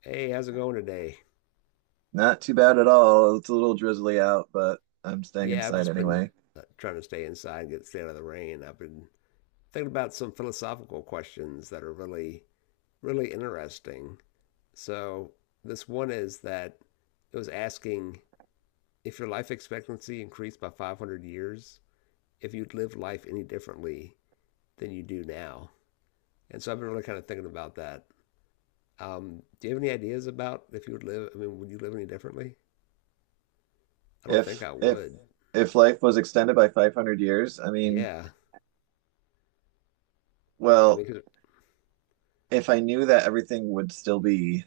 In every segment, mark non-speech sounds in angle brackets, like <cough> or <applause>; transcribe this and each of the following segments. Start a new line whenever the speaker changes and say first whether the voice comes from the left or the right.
left: Hey, how's it going today?
right: Not too bad at all. It's a little drizzly out, but I'm staying
left: Yeah, I've
right: inside
left: just been
right: anyway.
left: trying to stay inside and get stay out of the rain. I've been thinking about some philosophical questions that are really, really interesting. So, this one is that it was asking if your life expectancy increased by 500 years, if you'd live life any differently than you do now. And so, I've been really kind of thinking about that. Do you have any ideas about if you would live? I mean, would you live any differently? I don't think
right: If
left: I
right: if
left: would.
right: if life was extended by 500 years, I mean,
left: Yeah. I
right: well,
left: mean,
right: if I knew that everything would still be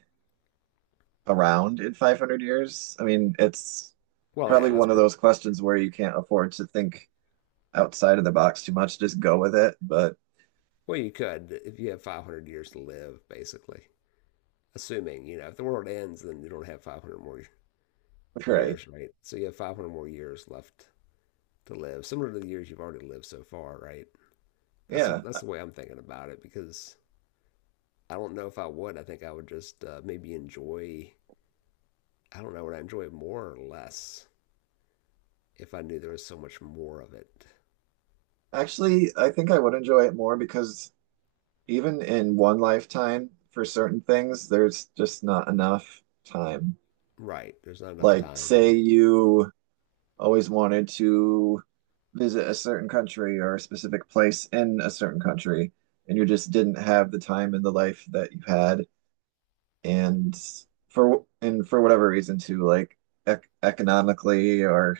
right: around in 500 years, I mean, it's
left: well, yeah,
right: probably
left: let's
right: one of
left: pretend.
right: those questions where you can't afford to think outside of the box too much. Just go with it. But
left: Well, you could if you have 500 years to live, basically. Assuming, if the world ends, then you don't have 500 more
right: <laughs> right.
left: years, right? So you have 500 more years left to live, similar to the years you've already lived so far, right? That's
right: Yeah.
left: that's the way I'm thinking about it because I don't know if I would. I think I would just maybe enjoy. I don't know. Would I enjoy more or less if I knew there was so much more of it?
right: Actually, I think I would enjoy it more because even in one lifetime, for certain things, there's just not enough time.
left: Right. There's not enough
right: Like,
left: time
right: say
left: really.
right: you always wanted to visit a certain country or a specific place in a certain country, and you just didn't have the time in the life that you had, and for whatever reason too, like ec economically, or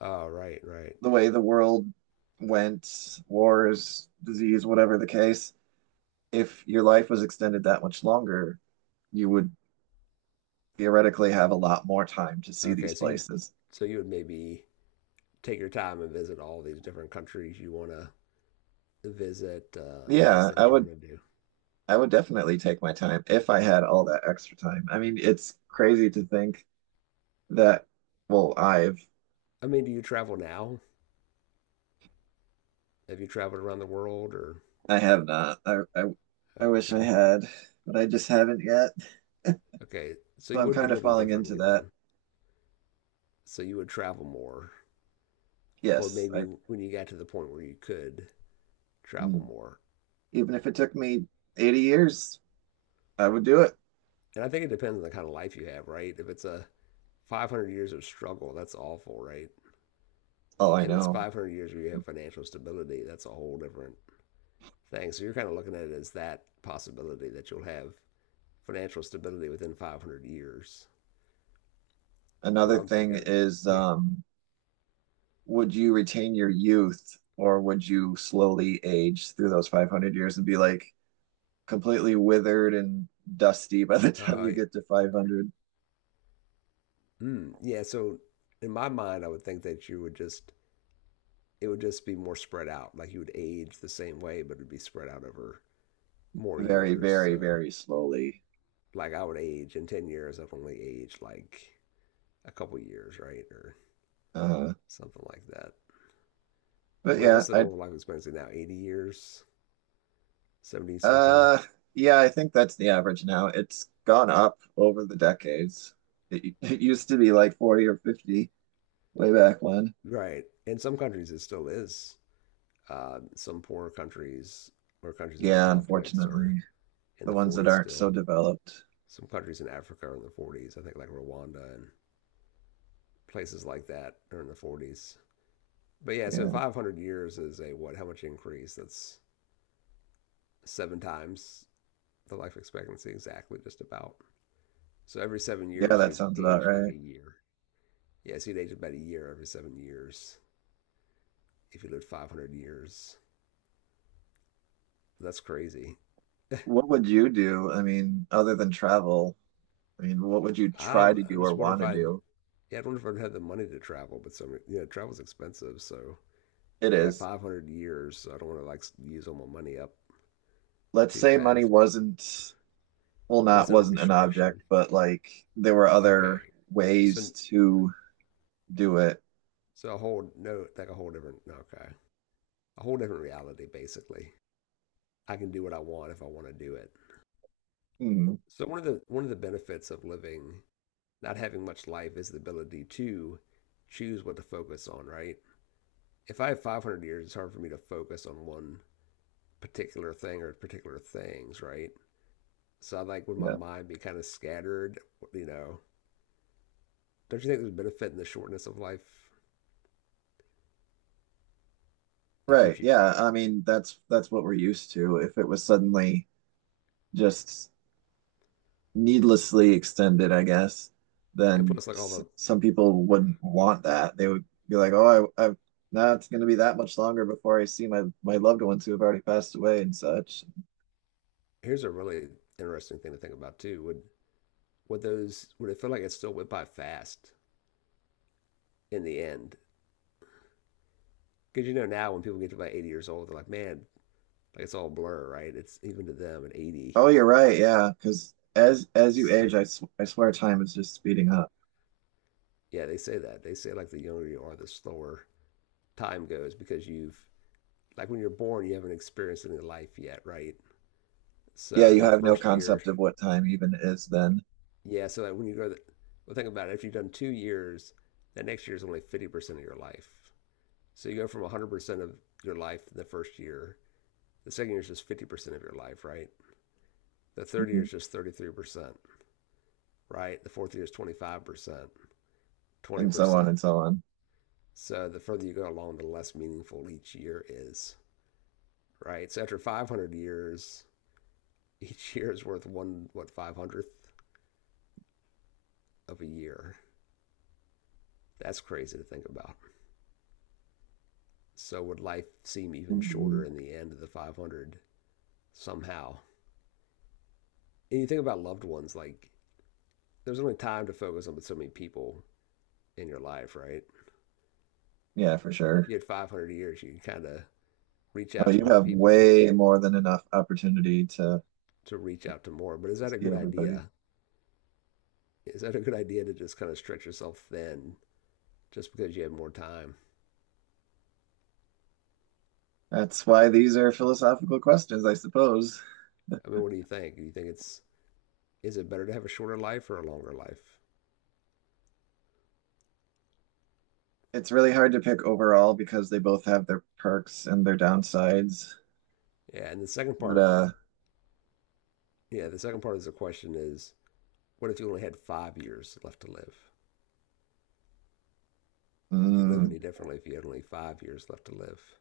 left: Oh, right, right.
right: the way the world went, wars, disease, whatever the case, if your life was extended that much longer, you would theoretically have a lot more time to see these
left: Okay. So you,
right: places.
left: so you would maybe take your time and visit all these different countries you want to visit, and all these
right: Yeah, I
left: things you
right: would
left: want to do.
right: I would definitely take my time if I had all that extra time. I mean, it's crazy to think that, well, I've
left: I mean, do you travel now? Have you traveled around the world or?
right: I have not. I wish I
left: Okay.
right: had, but I just haven't yet. <laughs>
left: Okay. So
right: So
left: you
right: I'm
left: would be
right: kind of
left: living
right: falling into
left: differently
right: that.
left: then. So you would travel more, or
right: Yes,
left: maybe
right: I
left: when you got to the point where you could travel
right: mm.
left: more.
right: even if it took me 80 years, I would do it.
left: And I think it depends on the kind of life you have, right? If it's a 500 years of struggle, that's awful, right?
right: Oh, I
left: If it's
right: know.
left: 500 years where you have financial stability, that's a whole different thing. So you're kind of looking at it as that possibility that you'll have financial stability within 500 years. Where
right: Another
left: I'm
right: thing
left: thinking,
right: is,
left: yeah,
right: would you retain your youth or would you slowly age through those 500 years and be like, completely withered and dusty by the <laughs> time
left: uh,
right: you get to 500?
left: yeah. So in my mind, I would think that you would just it would just be more spread out. Like you would age the same way, but it'd be spread out over more
right: Very,
left: years.
right: very,
left: So
right: very slowly.
left: like I would age in 10 years, I've only aged like a couple years, right, or
right: uh
left: something like that.
right: but
left: I mean,
right: yeah,
left: what's the normal life expectancy now? 80 years, 70 something,
right: uh yeah I think that's the average now. It's gone up over the decades. It used to be like 40 or 50-way back when.
left: right? In some countries, it still is. Some poorer countries or countries that have
right: Yeah,
left: conflicts are
right: unfortunately,
left: in
right: the
left: the
right: ones that
left: 40s
right: aren't so
left: still.
right: developed.
left: Some countries in Africa are in the 40s. I think like Rwanda and places like that are in the 40s. But yeah, so
right: Yeah.
left: 500 years is a what? How much increase? That's seven times the life expectancy, exactly, just about. So every seven
right: Yeah,
left: years,
right: that
left: you'd
right: sounds about
left: age like a
right: right.
left: year. Yeah, so you'd age about a year every 7 years if you lived 500 years. That's crazy.
right: What would you do? I mean, other than travel? I mean, what would you try
left: I'm,
right: to
left: I
right: do
left: just
right: or
left: wonder
right: want
left: if
right: to
left: I'd
right: do?
left: yeah, I don't know if I'd have the money to travel, but some, travel's expensive. So
right: It
left: I got
right: is.
left: 500 years. So I don't want to like use all my money up
right: Let's
left: too
right: say money
left: fast.
right: wasn't, well, not
left: Wasn't a
right: wasn't an object,
left: restriction.
right: but like there were other
left: Okay.
right: ways
left: So,
right: to do it.
left: so, a whole, no, like a whole different, no, okay. A whole different reality, basically. I can do what I want if I want to do it.
right: Hmm.
left: So one of the benefits of living, not having much life is the ability to choose what to focus on, right? If I have 500 years, it's hard for me to focus on one particular thing or particular things, right? So I like would my
right: Yeah.
left: mind be kind of scattered, you know. Don't you think there's benefit in the shortness of life? It
right: Right.
left: keeps you
right: Yeah. I
left: focused.
right: mean, that's what we're used to. If it was suddenly just needlessly extended, I guess,
left: And
right: then
left: plus like all
right: s-
left: the
right: some people wouldn't want that. They would be like, "Oh, I now it's going to be that much longer before I see my loved ones who have already passed away and such."
left: here's a really interesting thing to think about too. Would it feel like it still went by fast in the end? Because you know now when people get to about 80 years old, they're like, man, like it's all blur, right? It's even to them at 80.
right: Oh, you're right. Yeah, because as you
left: So
right: age, I swear time is just speeding up.
left: yeah, they say that. They say like the younger you are, the slower time goes because you've like when you're born, you haven't experienced any life yet, right?
right: Yeah,
left: So
right: you
left: that
right: have no
left: first year.
right: concept of what time even is then.
left: Yeah, so like when you go to the, well, think about it. After you've done 2 years, that next year is only 50% of your life. So you go from 100% of your life in the first year. The second year is just 50% of your life, right? The third year
right: Mhm.
left: is just 33%, right? The fourth year is 25%,
right: And so on
left: 20%.
right: and so on.
left: So the further you go along, the less meaningful each year is, right? So after 500 years, <laughs> each year is worth one, what, 500th of a year. That's crazy to think about. So would life seem even shorter
right: Mhm.
left: in the end of the 500 somehow? And you think about loved ones, like there's only time to focus on but so many people in your life, right?
right: Yeah, for
left: If
right: sure.
left: you had 500 years, you can kind of reach
right: Oh,
left: out to
right: you
left: more
right: have
left: people
right: way more than enough opportunity to
left: to reach out to more. But is that a
right: see
left: good
right: everybody.
left: idea? Is that a good idea to just kind of stretch yourself thin just because you have more time?
right: That's why these are philosophical questions, I suppose.
left: I mean, what do you think? Do you think it's is it better to have a shorter life or a longer life?
right: It's really hard to pick overall because they both have their perks and their downsides.
left: Yeah, and the second
right: But
left: part, yeah, the second part of the question is, what if you only had 5 years left to live? Would you live
right: mm,
left: any differently if you had only 5 years left to live?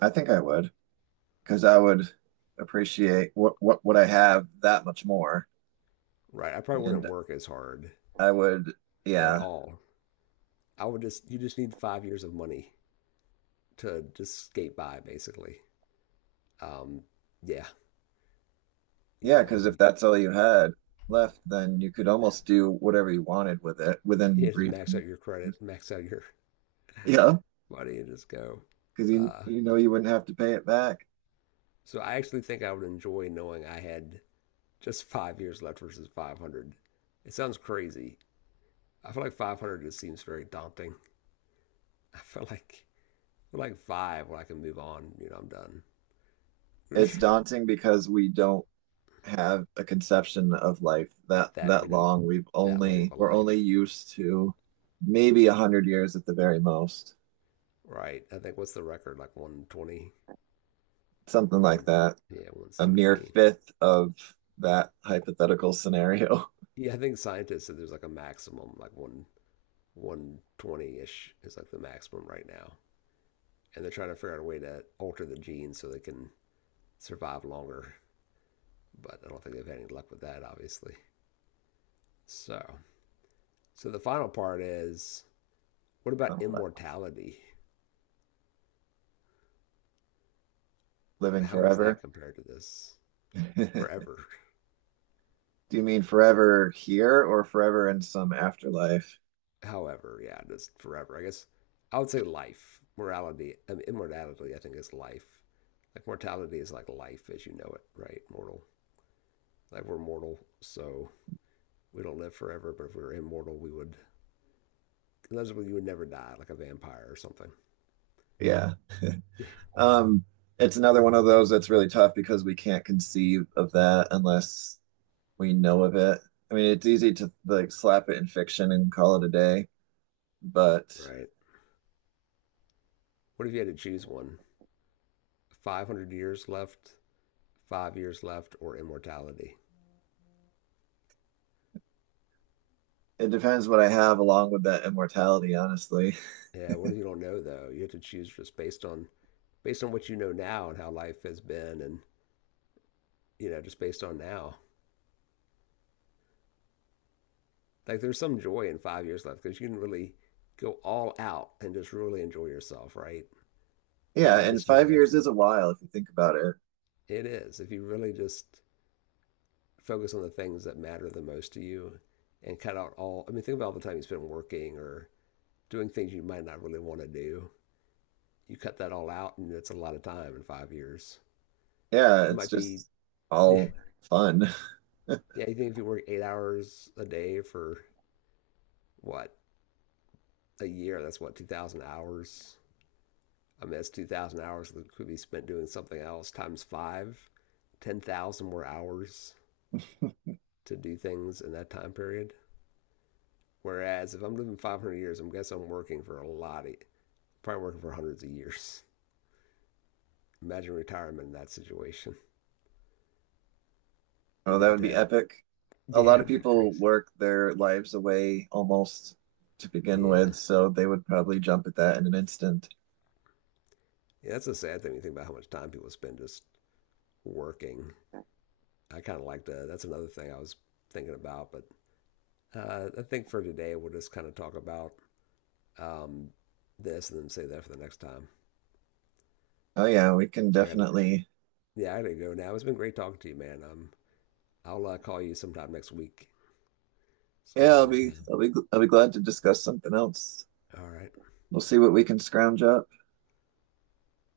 right: I think I would because I would appreciate what I have that much more,
left: Right. I probably wouldn't
right: and
left: work as hard
right: I would,
left: at
right: yeah.
left: all. You just need 5 years of money to just skate by, basically. Um, yeah. You
right: Yeah,
left: know,
right: because if
left: you,
right: that's all you had left, then you could almost do whatever you wanted with it within
left: you just max
right: reason.
left: out your credit, max out your
right: Yeah,
left: money, and just go.
right: because you
left: Uh,
right: you know you wouldn't have to pay it back.
left: so I actually think I would enjoy knowing I had just 5 years left versus 500. It sounds crazy. I feel like 500 just seems very daunting. <laughs> I feel like I feel like five when I can move on. I'm done.
right: It's
left: <laughs>
right: daunting because we don't have a conception of life that
left: that many
right: long.
left: that long of a
right: We're
left: life,
right: only used to maybe 100 years at the very most,
left: right? I think what's the record, like 120,
right: something
left: or
right: like
left: one
right: that.
left: yeah,
right: A mere
left: 117.
right: fifth of that hypothetical scenario.
left: Yeah, I think scientists said there's like a maximum, like one 120 ish is like the maximum right
right: <laughs>
left: now, and they're trying to figure out a way to alter the genes so they can survive longer. But I don't think they've had any luck with that, obviously. So, so, the final part is what about
right: Complex,
left: immortality?
right: living
left: How is that
right: forever.
left: compared to this
right: <laughs>
left: forever?
right: Do you mean forever here or forever in some afterlife?
left: However, yeah, just forever. I guess I would say life, morality, I mean, immortality. I think is life. Like mortality is like life as you know it, right? Mortal. Like we're mortal, so we don't live forever. But if we were immortal, we would. Unless you would never die, like a vampire or something.
right: Yeah.
left: <laughs>
right: Um, it's another one of those that's really tough because we can't conceive of that unless we know of it. I mean, it's easy to like slap it in fiction and call it a day, but
left: Right. What if you had to choose one? 500 years left, 5 years left, or immortality?
right: it depends what I have along with that immortality, honestly.
left: Yeah. What if you don't know though? You have to choose just based on what you know now and how life has been, and just based on now. Like there's some joy in 5 years left because you can really go all out and just really enjoy yourself, right? And
right: Yeah,
left: you
right: and
left: just know
right: 5 years
left: that's
right: is
left: it.
right: a while if you think about it.
left: It is. If you really just focus on the things that matter the most to you and cut out all, I mean, think about all the time you spend working or doing things you might not really want to do. You cut that all out, and it's a lot of time in 5 years.
right: Yeah,
left: It
right: it's
left: might be,
right: just
left: <laughs> yeah,
right: all fun. <laughs>
left: yeah, you think if you work 8 hours a day for what, a year, that's what, 2,000 hours? I mean, that's 2,000 hours that could be spent doing something else times five, 10,000 more hours to do things in that time period. Whereas if I'm living 500 years, I'm guessing I'm working for a lot of, probably working for hundreds of years. Imagine retirement in that situation.
right: Oh,
left: You'd
right: that
left: have
right: would
left: to
right: be
left: have,
right: epic.
left: <laughs>
right: A
left: yeah,
right: lot of
left: it'd be
right: people
left: crazy.
right: work their lives away almost to begin
left: Yeah.
right: with, so they would probably jump at that in an instant.
left: Yeah, that's a sad thing when you think about how much time people spend just working. I kind of like that. That's another thing I was thinking about, but I think for today, we'll just kind of talk about um, this and then save that for the next time.
right: Oh yeah, we can
left: 'Cause I gotta,
right: definitely.
left: yeah, I gotta go now. It's been great talking to you, man. I'll call you sometime next week.
right: Yeah,
left: Schedule another time.
right: I'll be glad to discuss something else.
left: All right.
right: We'll see what we can scrounge up.